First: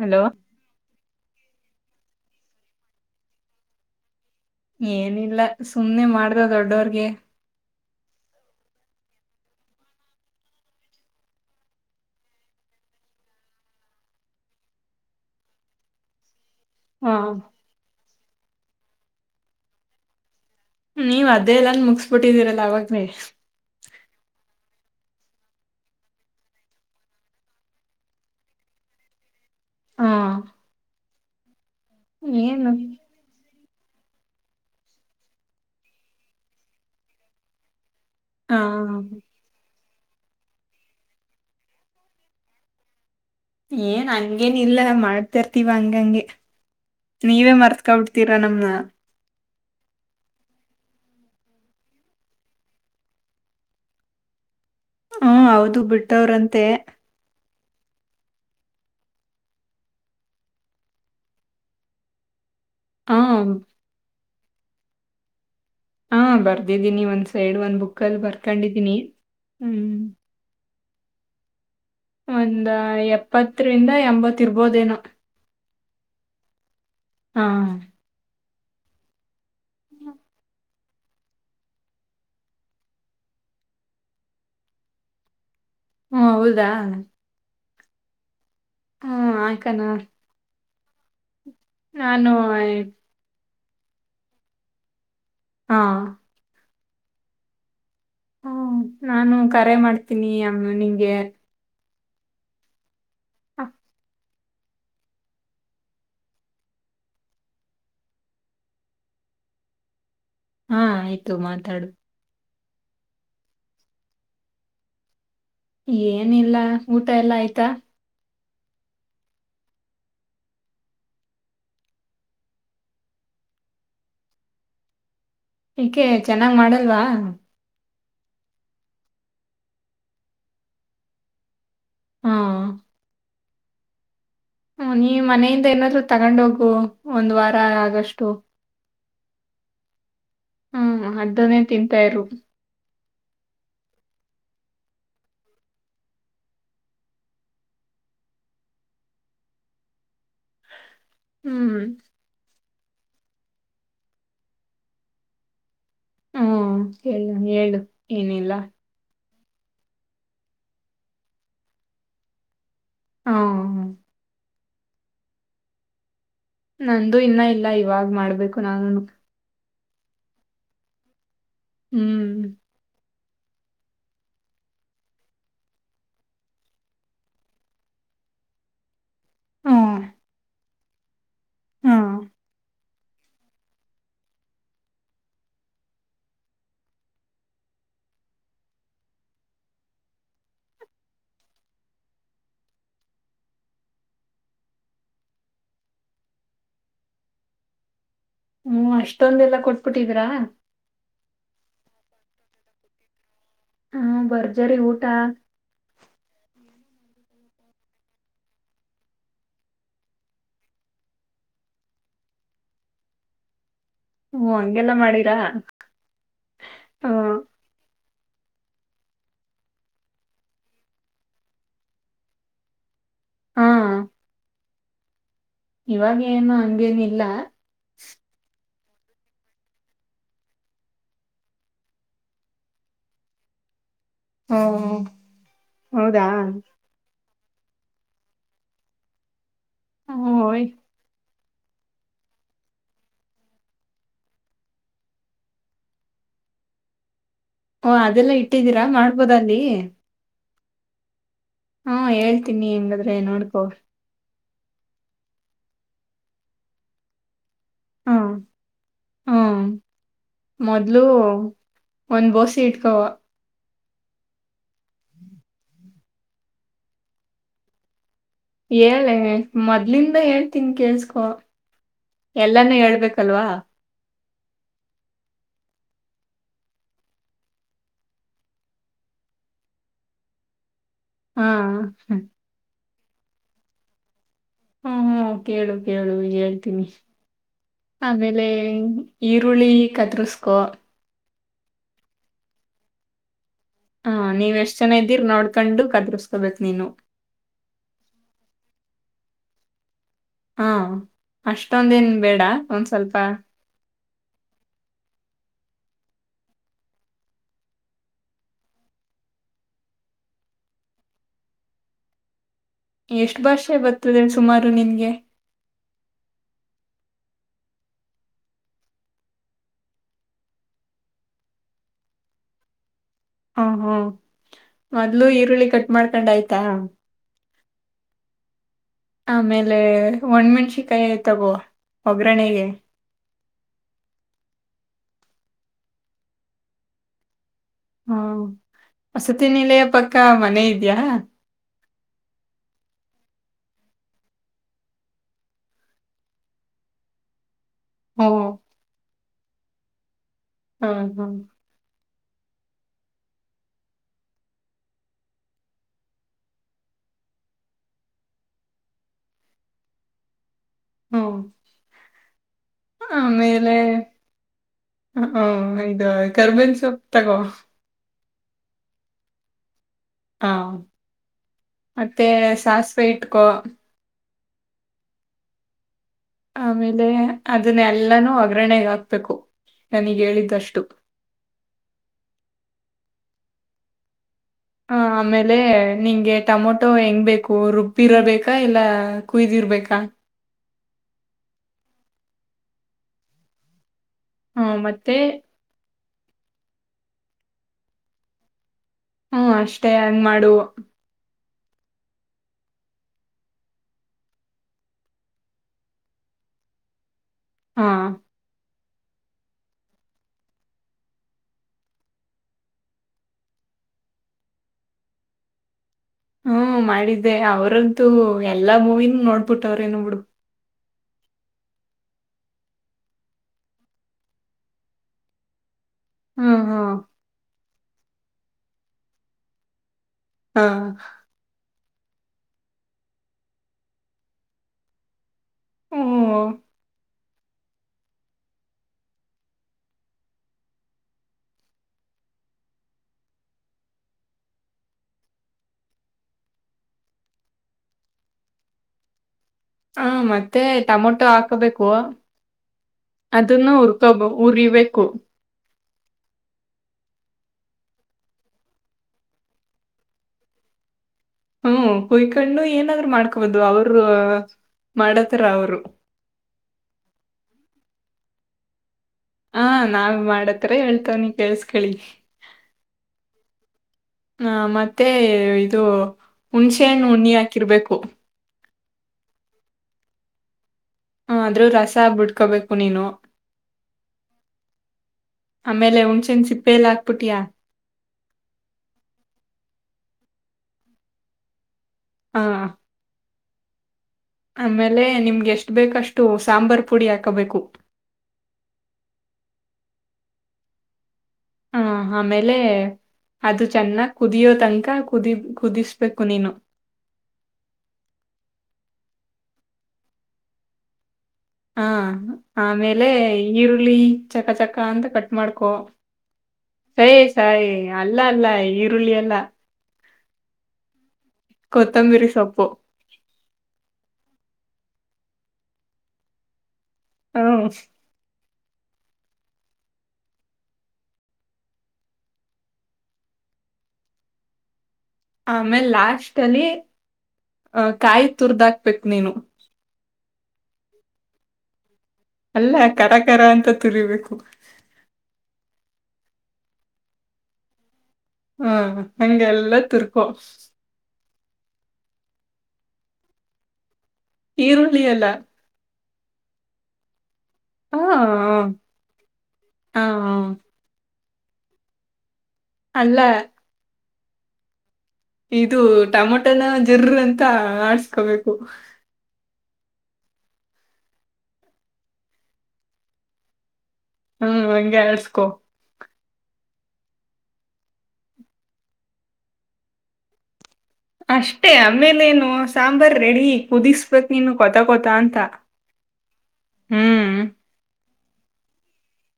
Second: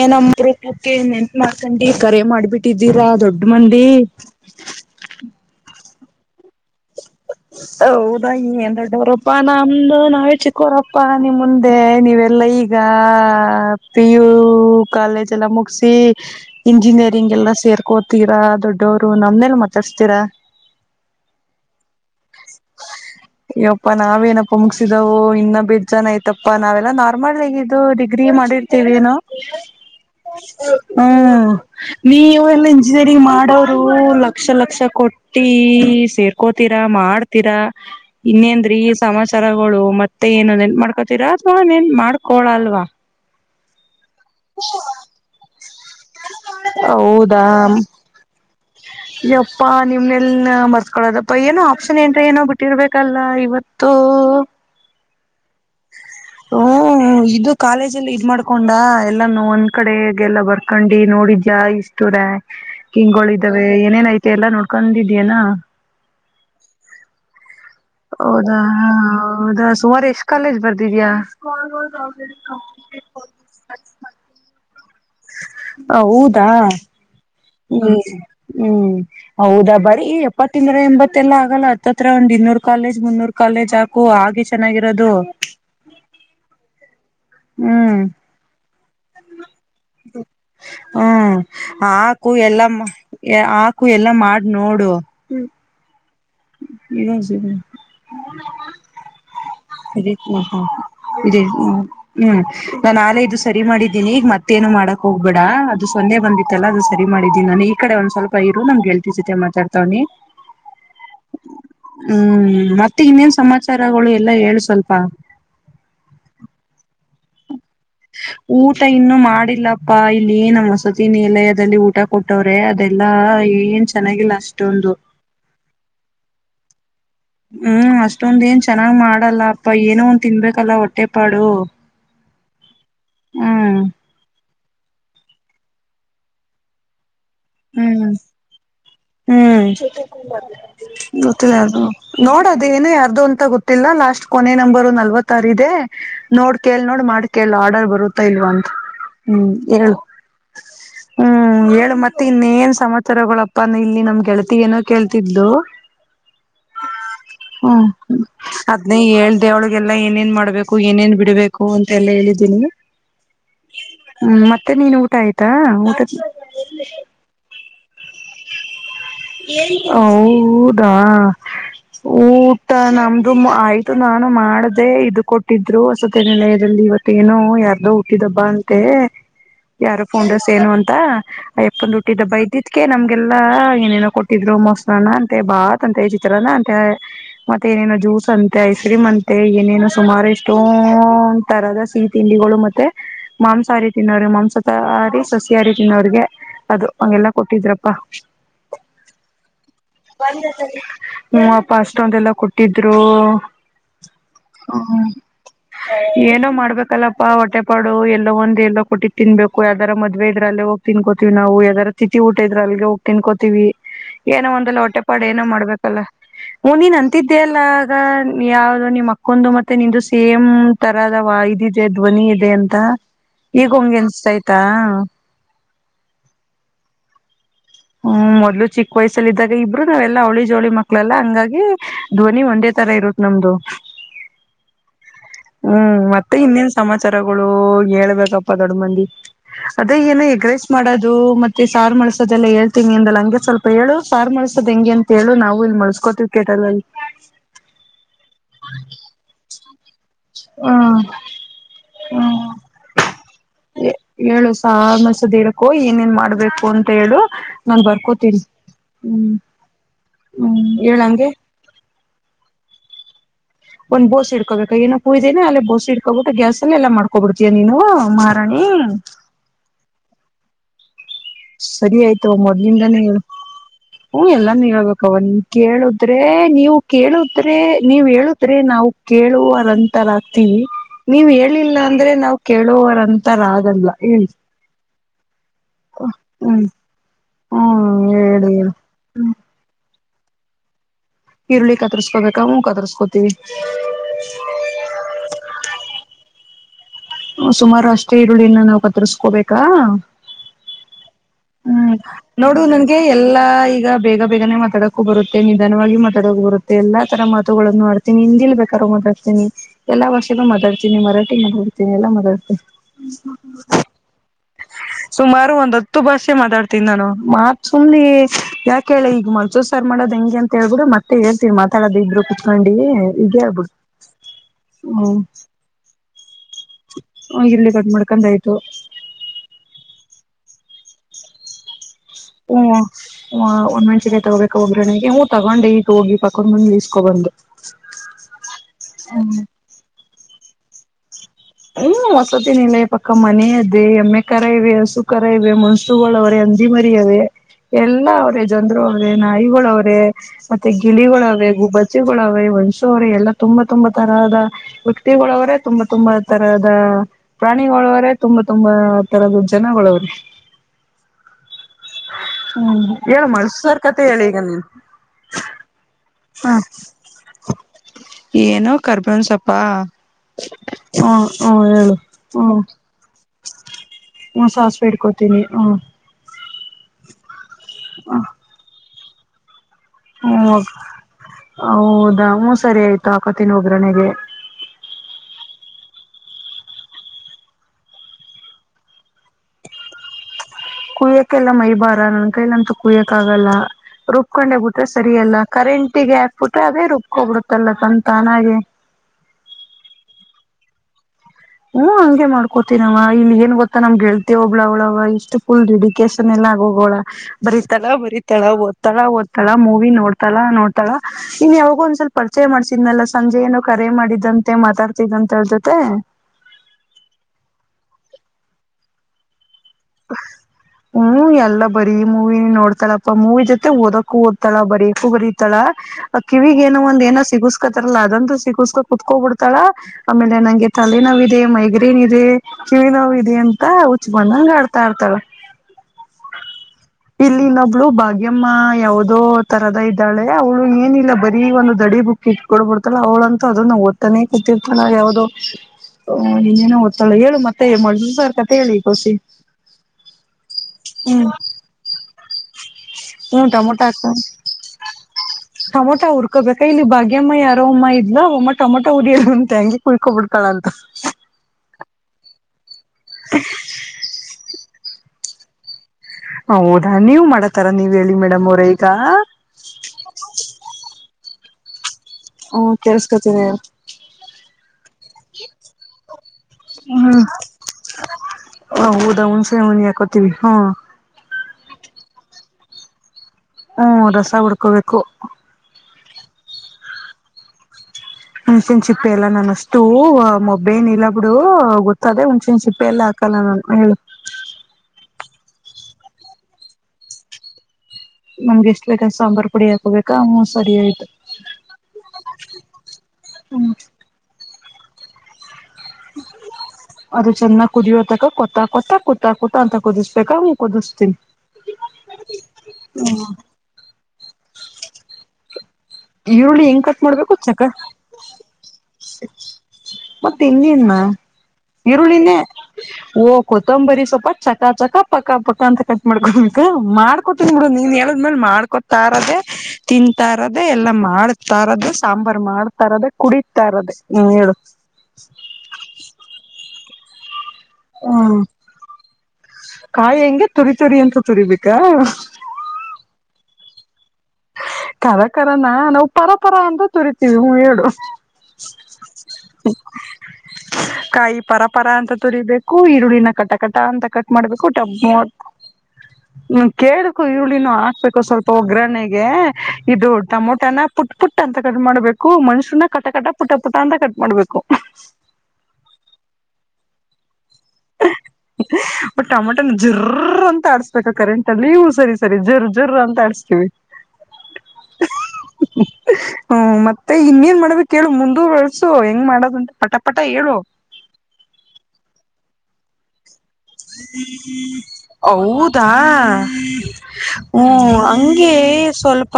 Hello ನೆನ್ತ್ ಮಾಡ್ಕಂಡಿ. ಕರೆ ಮಾಡ್ಬಿಟ್ಟಿದ್ದೀರಾ ದೊಡ್ ಮಂದಿ. ಸುಮ್ಮ್ನೆ ಮಾಡ್ ಹೌದ ಎ ದೇವ್ರಪ್ಪ ನಮ್ದು ನಾವೇ ಚಿಕ್ಕೋರಪ್ಪಾ ನಿಮ್ ಮುಂದೆ ನೀವೆಲ್ಲ ಈಗ ಪಿ ಯು ಕಾಲೇಜ್ ಎಲ್ಲ ಮುಗ್ಸಿ. ಹ ಇಂಜಿನಿಯರಿಂಗ್ ಎಲ್ಲ ಸೇರ್ಕೋತೀರಾ. ದೊಡ್ಡವ್ರು ನಮ್ನೆಲ್ ಮಾತಾಡ್ಸ್ತೀರಾ. ನೀವ್ ಅದೇ ಎಲ್ಲಾ ಮುಗ್ ಸ್ಫುಟಿದ್ದರಲ್ಲವಾಗ್ನೆ ಹ ಮುಗ್ಸಿದವು ಇನ್ನ ಬಿಜ್ಜಾನ್ ಐತಪ್ಪಾ ನಾವೆಲ್ಲ ನಾರ್ಮಲ್ಗ ಇದು ಡಿಗ್ರಿ ಮಾಡಿರ್ತೀವಿನೊ. ಹ ಓಕೆ ಹ್ಮ್ ನೀವು ಎಲ್ಲ ಏನು ಇಂಜಿನಿಯರಿಂಗ್ ಮಾಡೋ ದು ಲಕ್ಷ ಲಕ್ಷ ಕೊಟ್ಟಿ ಸೇರ್ಕೋತಿ ಯ ಮಾಡ್ತೀರಾ. ಹ ಇನ್ನೇನ್ರಿ ಸಮಾಚಾರಗಳು ಮತ್ ತ್ತೆ ಏನು ಮಾಡ್ಕೋತೀರಾ ಅಥವಾ ನೆನ್ ಮಾಡ್ಕೊಳ್ಲ್ವಾ [unintelligible] ನನ್ಗೇನ್ ಇಲ್ಲ ಮಾಡ್ತರ್ ತಿವಾ ಹಂಗಂಗೆ ಹೌದಾ ನೀವೇ ಮರ್ತ್ಕೊಬಿಡ್ತೀರಾ ನಮ್ನ. ಪ್ಪಾ ನಿಮ್ನೆಲ್ ಮರ್ಸ್ಕೊಳೋದಪ್ಪ ಏನೋ ಆಪ್ಷನ್ ಎಂಟ್ರಿ ಏನೋ ಬಿಟ್ಟಿರ್ಬೇಕಲ್ಲ ಇವತ್ತು. ಹ್ಮ ಹೌದು ಬಿಟ್ಟವ್ರಂತೆ. ಕಾಲೇಜ್ ಅಲ್ಲಿ ಇದ್ ಮಾಡ್ಕೊಂಡ ಎಲ್ಲಾನು ಒಂದ್ ಕಡೆಗೆಲ್ಲ ಬರ್ಕ್ ಕಂಡಿ ನೋಡಿದ್ಯಾ ಇಷ್ಟುರ. ಹ ಹಿಂಗಗಳಿದ್ದಾವೆ ಏನೇನೈತಿ, ಎಲ್ಲಾ ನೋಡಿಕೊಂಡಿದ್ದೇನ ಹಾ ಬರ್ದಿದ್ದೀನಿ ಒಂದ್ ಸೈಡ್ ಒಂದ್, ಬುಕ್ ಅಲ್ಲಿ ಹೌದಾ ಬರ್ಕೊಂಡಿದೀನಿ ಹೌದ ಹ್ಮ್ ಸುಮಾರು ಎಷ್ಟ ಕಾಲೇಜ ಬರ್ದಿ, ದಿದೆಯಾ ಒಂದ್ ಎಪ್ಪತ್ತರಿಂದ ಎಂಬತ್ತ ಇರ್ಬೋದೇನ, [unintelligible] ಹೌದಾ ಹ ಹು [unintelligible] ಹು ಹೌದಾ ಬರೀ ಎಪ್ಪತ್ತಿಂದ, [unintelligible] ಬೇರೆ ಎಂಬತ್ತ ಎಲ್ಲ ಆಗಲ್ಲ ಹತ್ತತ್ರ ಒಂದ್ ಇನ್ನೂರ್ ಕಾಲೇಜ್ ಮುನ್ನೂರ್ ಕಾಲೇಜ್ ಹಾಕು ಹಾಗೆ ಚೆನ್ನಾಗಿರೋದು. ಹ ಹೌದಾ. ಹೂ ಹ ಹಾಕ ಚನ್ನ, ಹ [unintelligible] ಹಾಕು ಎಲ್ಲ ಮ ಯ ಹಾಕ, ಹಾಕು ಎಲ್ಲಾ ಮಾಡ ನೋಡು, ಹಾ [unintelligible] ಇರು ಜಗ, [unintelligible] ಹ ನಾನು ಕರೆ ಇದೆ ಮಾಡ್ತೀನಿ ಅಮ್ಮ ನಿಂಗೆ, ಯ [unintelligible] [unintelligible] ನಾನೇ ಇದು ಸರಿ ಮಾಡಿದ್ದೀನಿ ಈಗ ಮತ್ತೆ, [unintelligible] ಮತ್ತೇನು ಮಾಡಕ್ ಹೋಗ್ಬೇಡ ಅದು ಸೊನ್ನೆ ಬಂದಿತ್ತಲ್ಲ ಅದು ಸರಿ ಮಾಡಿದೀನಿ ನಾನು ಈ ಕಡೆ ಒಂದ್ ಸ್ವಲ್ಪ ಇರು ನಮ್ಮ ಗೆಳತಿ ಜೊತೆ ಮಾತಾಡ್ತವನಿ. ಹಾ ಆಯ್ತ ಯ್ತು ಮಾತಾಡು. ಮತ್ತೆ ಇನ್ನೇನ್ ಸಮಾಚಾರಗಳು ಎಲ್ಲಾ ಹೇಳಿ ಸ್ವಲ್ಪ, ಏನಿಲ್ಲ ಊಟ ಎಲ್ಲ ಆಯ್ತಾ, ಊಟ ಇನ್ನು ಮಾಡಿಲ್ಲಪ್ಪಾ ಇಲ್ಲಿ ನಮ್ಮ ವಸತಿ ನಿಲಯದಲ್ಲಿ ಊಟ ಕೊಟ್ಟವ್ರೆ ಅದೆಲ್ಲಾ ಏನ್ ಚೆನ್ನಾಗಿಲ್ಲ ಅಷ್ಟೊಂದು, ಏಕೆ ಚೆನ್ನಾಗ್ ಮಾಡಲ್ವಾ, ಹ್ಮ್ ಅಷ್ಟೊಂದ ಏನ್ ಚೆನ್ನಾಗ್ ಮಾಡಲ್ಲ ಅಪ್ಪ ಏನೋ ಒಂದ್ ತಿನ್ಬೇಕಲ್ಲ ಹೊಟ್ಟೆ ಪಾಡು. ಹ ಹು [unintelligible] ಹು ನೀ ಮನೆಯಿಂದ ಏನಾದ್ರು ತಗೊಂಡ್ ಹೋಗು ಒಂದ್ ವಾರ ಆಗ ಆಗಸ್ಟು, ಹೂ [unintelligible] [inaudible] [unintelligible] [inaudible] ಗೊತ್ತಿಲ್ಲ ಅದನ್ನೇ ಯಾದೋ ತಿಂತಾ ಇರು ನೋಡದೇ ಏನ ಯ [unintelligible] ಗ ನ ನ ನೋ ಕ ನೋ ಮಾಡ ಕ ಆಡ ಬ ಇ ಹ ಹ್ಮ್ ಮ ಇನ್ನೇನ್ ಸಮಚರಗಳಪ್ಪಾನ ಇಲ್ಲಿ ನಮ್ಗೆ ಗೆಳತಿ ಏನೋ ಕೇಳ್ತಿದ್ದು ಹ್ಮ್ ಹೇಳು ಹ್ಮ ಹೇಳು ಏನಿಲ್ಲ ಅದ್ನೇ ಹೇಳ್ [inaudible] ದೇ ಅವಳಿಗೆಲ್ಲ ಏನೇನ್ ಮಾಡ್ಬೇಕು ಏನೇನ್ ಬಿಡ್ಬೇಕು ಅಂತ ಎಲ್ಲಾ ಹೇಳಿದ್ದೀನಿ ಹ್ಮ್ ಹ್ಮ್ ಮತ್ತೆ ಮತ್ತೆ ನೀನು ಊಟ ಆಯ್ತಾ ಊಟ ನಂದು ಇನ್ನ ಇ ಇಲ್ಲ ಇವಾಗ್ ಮಾಡ್ಬೇಕು ನಾನು ಹೌದಾ ಹ್ಮ್ ಊಟ ನಮ ಆಯ್ತು ನಾನು ಮಾಡ್ದ ಇದು ಕೊಟ್ಟಿದ್ರು ಹೊಸತಿ ನಿಲಯದಲ್ಲಿ ಇವತ್ತೇನು ಯಾರ್ದೋ ಹುಟ್ಟಿದಬ್ಬ ಅಂತೆ ಹ್ಮ್ ಯಾರ ಫೋಂಡ್ರೆಸ್ ಏನು ಅಂತ ಅಯಪ್ಪನ್ ಹ್ಮ್ ರುಟ್ಟಿದ ಬೈದಿದತ್ [inaudible] ನಮ್ಗೆಲ್ಲಾಏನೇನ ಕೊಟ್ಟಿದ್ರು ಮೊಸರನ ಅಂತೆ ಬಾತ್ ಅಂತೆ ಚಿತ್ರನ ಅಂತೆ ಮತ್ತೆ ಏನೇನೋ ಜ್ಯೂಸ್ ಅಂತೆ ಐಸ್ ಕ್ರೀಮ್ ಅಂತೆ ಏನೇನೋ ಸುಮಾರು ಎಷ್ಟು ತರದ ಸಿಹಿ ತಿಂಡಿಗಳು ಮತ್ತೆ ಮಾಂಸಾಹಾರಿ ತಿನ್ನೋರ ಮಾಂಸ ತಹಾರಿ ಸಸಿಹಾರಿ ತಿನ್ನೋರಿಗೆ ಅದು ಹಗೆಲ್ಲ ಕೊಟ್ಟಿದ್ರಪ್ಪಾ ಹ್ಮ್ ಅಷ್ಟೊಂದಲ್ಲ ಕೊಟ್ಬಿಟ್ಟಿದಿರಾ ಪಾ ಎಲ್ಲಾ ಕೊಟ್ಟಿದ್ರು ಹ್ಮ್ ಭರ್ಜರಿ ಊಟ ಹ ಏನೋ ಮಾಡ್ಬೇಕ ಕಲ್ಲಪಾ ಹೊಟ್ಟೆಪಾಡು ಎಲ್ಲ ಒಂದ ಎಲ್ಲೋ ಕೊಟ್ಟಿ ತಿನ್ಬೇಕು ಯಾವ್ದಾರ ಮದ್ವೆ ಇದ್ರೆ ಅಲ್ಲಿ ಹೋಗ್ ತಿನ್ಕೋತತಿವಿ ನವುಾವದಾರ ತ ತಿತಿ ಊಟ ಇದ್ರ ಅಲ್ಲಿಗೆ ಹೋಗಿ ತಿನ್ಕೋತೀವಿ ವಿ [inaudible] ಏನೋ ಹ್ಮ್ ಒಂದಲ್ಲ ಹಂಗೆಲ್ಲ ಹೊಟ್ಟೆಪಾಡು ಮಾಡಿರಾ ಏನೋ ಮಾಡ್ಬೇಕಲ್ಲ ಹಂದನ್ ಹ್ಮ್ ಅಂತಿದ್ದೆ ಅಲ್ಲ ಆಗ ಯಾವ್ದೋ ನಿಮ್ ಅಕ್ಕೊಂದು ಮತ್ತೆ ನಿಂದು ಸೇಮ್ ತರದ ವ ಇದದೆ ಧ್ವನಿ ಇದೆ ಅಂತ ಈಗ ಹಂಗೆ ಎನ್ಸ್ತಾಯ್ತಾ ಇವಾಗೇಏನು ಹಂಗೇನಿಲ್ಲ ಹ್ಮ ಮಲಲು ಚಿ ವಯಸಲಿದ್ದಾಗ ಇಬ್ರು ನಾವೆಲ್ಲಾ ಹಾವಳಿ ಜೋಳಿ ಮಕ್ಳೆಲ್ಲಾ ಹಂಗಾಗಿ ಧ್ವನಿ ಒಂದೇ ತರ ಇರುತ್ ನಮ್ದು ಹ್ಮ ಹಾ ಹ್ಮ್ ಮತ್ತೆ ಇನ್ನೇನ್ ಸಮಾಚಾರ ಪ ಹೇಳ್ಬೇಕಪ್ಪಾ ದೊಡ್ ಮಂದಿ ಅದೇ ಏನು ಓಯ್ ಎಗ್ರೈಸ್ ಮಾಡೋದು ಮತ್ತೆ ಮ ಸಾರು ಮಳ್ಸೋದೆಲ್ಲ ಹೇಳ್ತೀವಿ ಅಂದಲ್ಲ ಹಂಗೆ ಸ್ವಲ್ಪ ಹೇಳು ಸಾರು ಮಳ್ಸೋದ್ ಹೆಂಗೆ ಅಂತ ಹೇಳು ನಾವು ಇಲ್ಲಿ ಮಳ್ಸ್ಕೋತೀವಿ ಕೇಟಲ್ಲಲ್ಲಿ ಓ ಅದ ಅದೆಲ್ಲಾ ಇಟ್ಟಿದ್ದೀರಾ ಮಾಡ್ಬೋದ ನೀ ಹ್ಮ ಹಾ ಹೇಳ್ತೀನಿ ಹೆಮಾದ್ರೆ ನೋಡ್ಕೋ ಸಸದ ಇಳ್ಕೋ ಏನ ಏನ್ ಮಾಡ್ಬೇಕು ಅಂತ ಹೇಳು. ನನ್ ಬರ್ಕೋತೀನಿ ಹ್ಮ ಹ್ಮ್ ಹ್ಮ್ ಮೊದ್ಲು ಹೇಳಂಗೆ. ಒಂದ್ [inaudible] ಒಂದ್ ಬೋಸಿ ಇಡ್ಕೋಬೇಕ ಏನಪ್ಪು ಇದ್ದೇನ ಅ ಬೋಸ್ ಇಡ್ಕೋಬಿಟ್ಟು ಗ್ಯಾಸ್ ಅಲ್ಲಿ ಎಲ್ಲ ಮಾಡಕೋಬ ಬಿಡ್ತಿಯ ನೀನು ಮಾಡ್ ಹೇಳೆ ಮೊದ್ಲಿಂದ ಹೇಳ್ತಿನ್ ಕೇಳ್ಸೋ. ಸರಿ ಆಯ್ತವ ಮೊದ್ಲಿಂದಾನೇ ಹೇಳು. ಹೇಳ್ಬೇಕಲ್ವಾ ಹ್ಮ ಎಲ್ಲಾನು ಹೇಳ್ಬೇಕವ ಕೇಳುದ್ರೆ ನೀವು ಕೇಳುದ್ರೆ ನೀವ್ ಹೇಳುದ್ರೆ ನಾವು ಕೇಳುವರಂತಾರ ಆಕ್ತಿವಿ. ನೀವ್ ಹಾ ಹೇಳಿಲ್ಲ ಅಂದ್ರೆ ಹ್ಮ ನಾವು ಕೇಳುವವರಂತ ತರ ಆಗಲ್ಲಾ ಹೇಳಿ. ಹ್ಮ್ ಕೇಳು ಕೇಳು ಹ್ಮ್ ಹೇಳ್ತೀನಿ ಹ್ಮ್ ಆಮೇಲೆ ಹೇಳಿ ಹೇಳಿ ಈರುಳ್ಳಿ. ಕತ್ರಸ್ಕೊ. ಈರುಳ್ಳಿ ಕತರ್ಸ್ಕೋಬೇಕಾ ಹೂ ಕರ್ಸ್ಕೋತಿವಿ. ಹಾ ನೀವ್ ಎಷ್ಟ್ ಜನ ಇದ್ದೀರಿ ನೋಡ್ಕೊಂಡು ಕದ್ರಸ್ ಸ್ಕೋಬೆಕ್ ನೀನು. ಸುಮಾರು ಅಷ್ಟೇ ಈರುಳ್ಳನ್ನ ನಾವ್ ಕತ್ರಸ್ಕೊಬೇಕಾ. ಹಾ. ಹ್ಮ್ ಅಷ್ಟೊಂದೇನ್ ಬೇಡ ನೋಡು ಒಂದ್ ನನ್ಗೆ ಸ್ವಲ್ಪ ಎಲ್ಲಾ ಈಗ ಬೇಗ ಬೇಗನೆ ಮಾತಾಡಕೂ ಬರುತ್ತೆ ನಿಮ ನಿಧಾನವಾಗಿ ಮಾತಡೋಕು ಬರುತ್ತೆ ಎಲ್ಲ ತರ ಮಾತುಗಳನ್ನು ಮಾಡ್ತೀನಿ ಹಿಂದಿಲಿ ಬೇಕಾದ ಮಾತಾಡ್ತೀನಿ ಎಲ್ಲ ಭಾಷೆನು ಮಾತಾಡ್ತೀನಿ ಮರಾಠ ಮಾತಾಡ್ತೀನಿ ಎಲ್ಲಾ ಮಾತಾಡ್ತೀನಿ. ಎಷ್ಟು ಭಾಷೆ ಬರ್ತದೆ ಸುಮಾರು ನಿಮ್ಗೆ. ತ್ತು ಭಾಷೆ ಮಾತಾಡ್ತೀನಿ ನಾನು ಮತ್ ಸುಮ್ನೆ ಯಾಕ ಹೇಳೆ ಈಗ ಮನ್ಸೂ ಸಾರ್ ಮಾಡೋದ್ ಹೆಂಗೆ ಅಂತ ಹ ಹೇಳಿಬಿಡ ಮತ್ತೆ ಹೇಳ್ತೀಿ ಮಾತಾಡೋದು ಇದ್ರು ಕುತ್ಕೊಂಡಿ. ಈಗ ಹ ಹೇಳ್ಬಿಡು ಹ್ಮ ಮೊದ್ಲು ಈರುಳ್ಳಿ ಕಟ್ ಮಾಡ್ [inaudible] ಹ ಇಲ್ಲಿ ಬಟ್. ಮುಡ್ಕೊಂಡ ಆಯ್ತು. ಆಮೇಲೆ ಒಣ್ ಮೆಣಷಿಕಾಯಿ ತೊಗೊ. ಹ್ಮ ಒಂದ್ ಮೆನಸಿಕಾಯ ತೊಗೋಬೇಕ ಒಗ್ಗ ರಣೆಗೆ ತಗೊಂಡು ಈ ಹೋಗಿ ಪಕ್ಕದ ಮನೆಗ ಇಸ್ಕೊ ಬಂದೆ. ಹಾ ವಸತಿ ನಿಲಯ ಪಕ್ಕಾ ಮ ಮನೇ ಇದ್ಯಾ. ಹ್ಮ ವಸತಿನ ಪಕ್ಕ ಮನೆ ಅದೇ ಎಮ್ಮೆ ಕರ ಇವೆ ಹಸು ಕರ ಇವೆ ಮನ್ಸೂರ್ಗಳವ್ರೆ ಹಂದಿ ಮರಿಯವೆೇ. ಎಲ್ಲ ಹ್ಞೂ ಅವ್ರೆ ಜನ್ರು ಅವ್ರೇ. ನಾಯಿಗೊಳ ಅವ್ರೆ. ಮತ್ತೆ ಹ್ಮ್ ಗಿಳಿಗಳ ಹ್ಮ್ ಅವೆೆ ಗುಬ್ಬಚ್ಚಿ ಗಳ ಅವೆ ಒನ್ಸ ಅವ್ರ ಎಲ್ಲ ತುಂಬಾ ತುಂಬಾ ತರಹದ ವ್ಯಕ್ತಿಗಳ ಅವರೇ ತುಂಬಾ ತುಂಬಾ. ತರದ ಪ್ರಾಣಿಗಳವ್ರೆ ತುಂಬಾ ತುಂಬಾ ತರದ ಜನಗಳವ್ರೆ. ಹ್ಮ್ ಹ್ಮ ಹೇಳ ಆಮೇಲೆ ಮಳ್ಸರ್ ಕತೆ ಹೇಳಿ ಈಗ ನೀನ್. ಹ ಕರಬೇವಿನ ಸೊಪ್ಪ ತಗೋ ಏನೋ ಕರಬೇವಿನ ಸೊಪ್ಪ ಹಾ ಹ್ಮ ಹ್ಮ ಹೇಳು ಮತ್ತೆ ಹ್ಮ್ ಸಾಸಿವೆ ಇಟ್ಕೊ. ಹ್ಮ ಸಾಸಿವೆ ಇಡ್ಕೋತೀನಿ ಹ್ಮ ಆಮೇಲೆ ಅದನ್ನ ಎಲ್ಲಾನು ಒಗ್ಗರಣೆಗ ಹಾಕಿ ತಕೊ ಹ್ಮ ಹೌದ ಸರಿ ಆಯ್ತು ತಾಕತಿನ ಒಗ್ಗರಣೆ ಗೆ ಹ ಆಮೇಲೆ ನಿಂಗೆ ಟೊಮೊಟೊ ಹೆಂಗ್ ಬೇಕು ರುಬ್ಬಿರಬೇಕಾ ಇಲ್ಲ ಕುಯ್ದಿರ್ಬೇಕಾ ಕುಯ್ಯಕ್ಕೆೆಲ್ಲ ಮೈ ಬಾರ ನನ್ ಕೈ ನಂತು ಕುೂಯ್ಯಕ ಆಗಲ್ಲ ರುಬ್ಕೊಂಡೋಗ ಹ ಬಿಟ್ರೆ ಮತ್ತೆ ಸರಿಯಲ್ಲ ಕರೆಂಟ್ ಒಟ್ಟಿಗೆ ಹಾಕ್ಬಿಟ್ಟೆ ಅದೇ ರುಬ್ಕೊ್ಬಿಡುತ್ತಲ್ಲ ತಂತತಾನಗೆ ಹ್ಮ್ ಅಷ್ಟೇ ಹೆಂಗ ಮಾಡುವ. ಹ್ಮ್ ಹಂಗೆ ಮಾಡ್ಕೋತನವ ಇಲ್ಲಿ ಏನ್ ಗೊತ್ತಾ ನಮ್ಗೆಳ್ತತಿ ಒಬ್ಳ ಅವ್ಳವ ಇಷ್ಟು ಫುಲ್ ಡೆಡಿಕೇಶನ್ ಎಲ್ಲ ಆಗೋಗವಳ. ಹ ಬರೀತಲ ಬರೀ ತಳಬಹದು. ಓದ್ತಾಳ ಓದ್ತಾಳ ಮೂವಿ ನೋಡ್ತಾಳಾ ನೋಡ್ತಾಳ ಇನ್ ಯಾವಾಗ ಒಂದ್ಸಲ್ಪ ಪರಿಚಯ ಮಾಡ್ಸಿದ್ನಲ್ಲ ಸಂಜೆಏನ ಕರೆ ಮಾಡಿದಂತೆ ಮಾತಾಡ್ತಿದ ಅಂತ ಅವರ ಜೊತೆ ಹ್ಮ ಮಾಡಿದ್ದೆ ಅವ್ರಂತೂ ಎಲ್ಲಾ ಮೂವಿನ ನೋಡ್ ಪುಟ್ಟ ಗೌರಿ ನೋಡು ಹ್ಮ್ ಎಲ್ಲಾ ಬರಿ ಮೂವಿನ ನೋಡ್ತಾಳಪ್ಪಾ ಮೂವಿ ಜೊತೆ ಓದೋಕೂ ಓದ್ತಾಳ ಬರಿಯಕು ಬರತಾಳ ಅ ಹ್ಮ್ ಕಿವಿಗೇಏನೋ ಹ್ಮ್ ಒಂದ ಏನ ಸಿಗಸ ಕುತಿರಲ್ಲ ಅದಂತೂ ಸಿಗುಸ್ಕ ಕುತ್ಕೋ ಬಿಡ್ತಾಳ ಆಮೇಲೆ ಹ ನಂಗೆ ತಲೆ ನೋವಿದೆ ಮೈಗೆ ಏನಿದೆ ಕಿವಿ ನೋವು ಇದೆ ಅಂತ ಹಚ್ಕೊಂಡಂಗ ಆಡ್ತ ತಾಟ ತಗೋ ಹ್ಮ ಇಲ್ಲಿ ಇನ್ನೊಬ್ಳು ಭಾಗ್ಯಮ್ಮ ಯಾವದೋ ತರದ ಇದ್ದಾಳೆ ಅವ್ಳು ಏನಿಲ್ಲ ಬರೀ ಒಂದ ದಡಿ ಬುಕ್ ಇಟ್ಕೊಡ್ಬಡ್ತಳ ಅವ್ಳಂತೂ ಅದನ್ನ ಓದ್ತಾನೇ ಕುತ್ತತಿರ್ತಳ ಯಾವ್ದೋ ಅ ಇನ್ನೇನ ಓದ್ತಾಳೆ ಹೇಳು ಮತ್ತೆ ಮಾಡ್ದ ಸರ್ ಕತೆ ಹೇಳಿ ಕೋಸಿ ಹಾ ಮತ್ತೆ ಟಮೊಟೊ ಹಾಕಬೇಕು ಹ್ಮ್ ಅದನ್ನು ಟೊಮೊಟೊ ಹುರ್ಕೊಬ ಹುರಿಬೇಕು. ಟಮೊಟ ಹುರ್ಕೋಬೇಕಕ್ ಇಲ್ಲಿ ಬಾಗ್ಯಮ್ಮ ಯಾರೋ ಉಮ ಇದ್ಲ ಉಮ್ಮ ಟಮೊಟಾ ವಡಿ ಅಂತೆ ಹೆಂಗೆ ಕುಕೊ ಬಿಡ್ತಾಳ ಅಂತ ಹ್ಮ ಹುಯ್ಕೊಂಡು ಏನ್ ಅವ್ರ ಮಾಡ್ಕೊ ಬಂದ್ ಅವರು ಮಾಡತರ ಅವರು ಹ ಹೌದಾ ನೀವ್ ಮಾಡತಾರ ನೀವ್ ಹೇಳಿ ಮೇಡಮ್ ಅವರೆ ಈಗ ಹಾ ನಾವ್ ಮಾಡತರ ಹೇಳ್ತ ತನ ಕೆಲ್ಸಕೋಳಿ ಹ್ಮ ಕೇಳಸ್ಕೊತೀನಿ ಹೇಳಿ ಹ ಮತ್ತೆ ಇದು ಹುಣ್ಸೆ ಹಣ್ಣು ಹುಳಿ ಹಾಕಿರ್ಬೇಕು ಹ ಹೌದಾ ಹುಣ್ಸೆ ಹುಳಿ ಹಾಕೋತೀವಿ ಹ್ಮ್. ಹ ಆದ್ರೂ ರಸ ಬಿಡ್ಕೊಬೇಕು ನೀನು. ಹ್ಮ ರಸ ಉಡ್ಕೋಬೇಕು. ಆಮೇಲೆ ಹುಣ್ಸೆನ್ ಸಿಪ್ಪೆಲ್ಲ ಹಾಕ್ಬಿಟಿಯಾ. ಹುಣಸೇನ್ ಚಿಪ್ಪೆ ಎಲ್ಲಾ ನಾನ ಅಷ್ಟು ಮಬ್ಬೈನ್ ಇಲ್ಲ ಬಿಡು ಗೊತ್ತ ತದೇ ಹ ಹುಣಸೆನ್ ಸಿಪ್ಪೆಲ್ಲಾ ಲ್ಲ ನಾನು ಹೇಳು. ಆಮೇಲೆ ನಿಮ್ಗೆ ಎಷ್ಟ್ ಬೇಕಷ್ಟು ಸಾಂಬಾರ್ ಪುಡಿ ಹಾಕೊಬೇಕು. ನಮ್ಗೆ ಎಷ್ಟ ಬೇಕಾದ ಸಾಂಬಾರ್ ಪುಡಿ ಹಾಕೋಬೇಕಾ ಹೂಂ ಸರಿ ಆಯ್ತು. ಹಾ ಆಮೇಲೆ ಅದು ಹ್ಮ್ ಚೆನ್ನಾಗ ಕುದಿಯೋ ತನ್ ಕು ಕುದಿ ಕುದಿಸ್ಬೇಕು ನೀನು ಅದು ಚೆನ್ನಾಗ ಕುದಿಯೋ ತಕ ಕೊತ್ತಾ ಕೊತ್ತಾ ಕು ಕೊತಾ ಕೊತ ಅಂತ ಕುದಿಸ್ಬೇಕ ಹೂಂ ಕುದಿಸ್ತೀನಿ. ಹಾ ಆಮೇಲೆ ಈರುಳ್ಳಿ. ಚಕ ಚಕ ಅಂತ ಕಟ್ ಮಾಡಿ ಕೂ ಈರುಳ್ಳಿ ಹೆಂಗ ಕಟ್ ಮಾಡ್ಬೇಕೂ ಚಕ್ ರುಳ್ಳಿಯಲ್ಲ. ಮತ್ತೆ ಇನ್ನೇನ್. ಈರುಳ್ಳಿನೇ ಸೊಪ್ಪು ಓ ಕೊತ್ತಂಬರಿ ಸ್ವಲ್ಪ ಚಕ್ಕ ಚಕಾ ಚಕಾ ಪಕ್ಕ ಪಕ್ಕ ಅಂತ ಕಟ್ ಮಾಡ್ಕೊಬೇಕಾ? ಮಾಡ್ಕೋತೀನೀ ಹ್ಮ ಬಿಡೂ ನೀನ್ ಹೇಳಿದ್ಮೇಲೆ ಮಾಡ್ ಕೊತಾರದೆ ತಿಂತಾ ಇರದೆ ಎಲ್ಲಾ ಮಾಡ್ತಾರದ ಸಾಂಬಾರ ಮಾಡ್ತಾರದೇ ಕುಡಿ ತಾ ಇರೋದೆ ಹಂ ಹೇಳು. ಆಮೇಲ್ ಲಾಸ್ಟ್ ಅಲ್ಲಿ. ಅ ಕಾಯಿ ಹ್ಮ್ ತುರ್ದಾಕ್ಬೇಕ್ ನೀನು. ಕಾಯಿ ಹೆಂಗೆ ತುರಿ ತುರಿ ಅಂತ ತುರಿಬೇಕಾ? ಅಲ್ಲ ಕರಕರ ಅಂತ ತುರಿಬೇಕು. ಕರ ಕರನ ನಾವು ಪರ ಪರ ಅಂತ ತುರಿತೀವಿ ಹೂಂ ಹೇಳು. ಹ್ಮ ನಂಗ ಎಲ್ಲ ತುರ್ಕೋ. ಕಾಯಿ ಪರ ಪರ ಅಂತ ತೂರಿಬೇಕು ಈರುಳ್ಳಿನ ಕಟಕಟ ಅಂತ ಕಟ್ಟ ಮಾಡ್ಬೇಕು ಟಬ್ ಈರುಳ್ಳಿ ಅಲ್ಲ [unintelligible] ಹ್ಮ ಕೇಳ. ಈರುಳ್ಳಿನ ಆ ಹಾಕ್ಬೇಕು ಸ್ವಲ್ಪ ಒಗ್ಗರೇಣೆಗೆ. ಆ ಇದು ಟಮೊಟಾನ ಪು ಪುಟ್ ಅಂತ ಕಡ್ಮ್ ಮಾಡ್ಬೇಕು ಮನುಷ್ ಸುಮ್ನೆ ಕಟ ಅಲ್ಲ ಕಟ ಪುಟ್ಟ ಪುಟ್ಟ ಅಂತ ಕಟ್ ಮಾಡ್ಬೇಕು ಇದು ಟಮಾಟನ ಜರ್ ಅಂ ತಾ ಆಡ್ಸ್ಕೋಬೇಕು ಜರ್ ಅಂತ ಆಡ್ಸ್ಬೇಕ ಕರೆಂಟ್ ಅಲ್ಲಿ ನೀವು ಸರಿ ಸರಿ ಜರ್ ಜರ್ ಅಂತ ಆಡಿಸಸ್ತೀವಿ ಹ್ಮ್ ಹಂಗೆ ಅಳ್ಸ್ಕೊ. ಹ್ಮ ಮತ್ತೆ ಇನ್ನೇನ್ ಮಾಡ್ಬೇಕೇಳು ಮುಂದ ಬರ್ಸು ಹೆಂಗ್ ಮಾಡದಂ ಪಟ ಪಟ ಹೇಳು ಅಷ್ಟೇ ಆಮೇಲೆನು ಸಾಂಬಾರ್ ರೆಡಿ ಕುದಿಸ್ಬೇಕ್ ನೀನು ಕೊತ ಕೊತ ಅಂತ. ಹೌದಾ ಹ್ಮ್ ಹು ಹಂಗೆ ಸ್ವಲ್ಪ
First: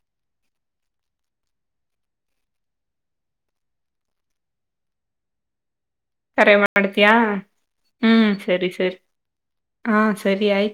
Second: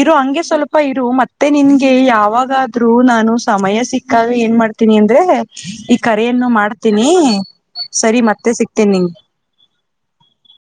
ಇರೋ ಹಂಗೆ ಸ್ವಲ್ಪ ಇರು ಮತ್ತೆ ನಿನ್ಗೆ ಯಾವಾಗಾದ್ರೂ ನಾನು ಸಮಯ ಸಿಕ್ಕಾಗ ಏನ್ ಮಾಡ್ತೀನಿ ಅಂದ್ರೆ ಇ ಕರೆಯನ್ನು ಕರೆ ಮಾಡ್ತೀನಿ ಮಾಡ್ತೀಯಾ? ಸರಿ ಹ್ಮ್ ಮತ್ ಸರಿ ಸರಿ ಹ ಸರಿ ಆಯ್ತು.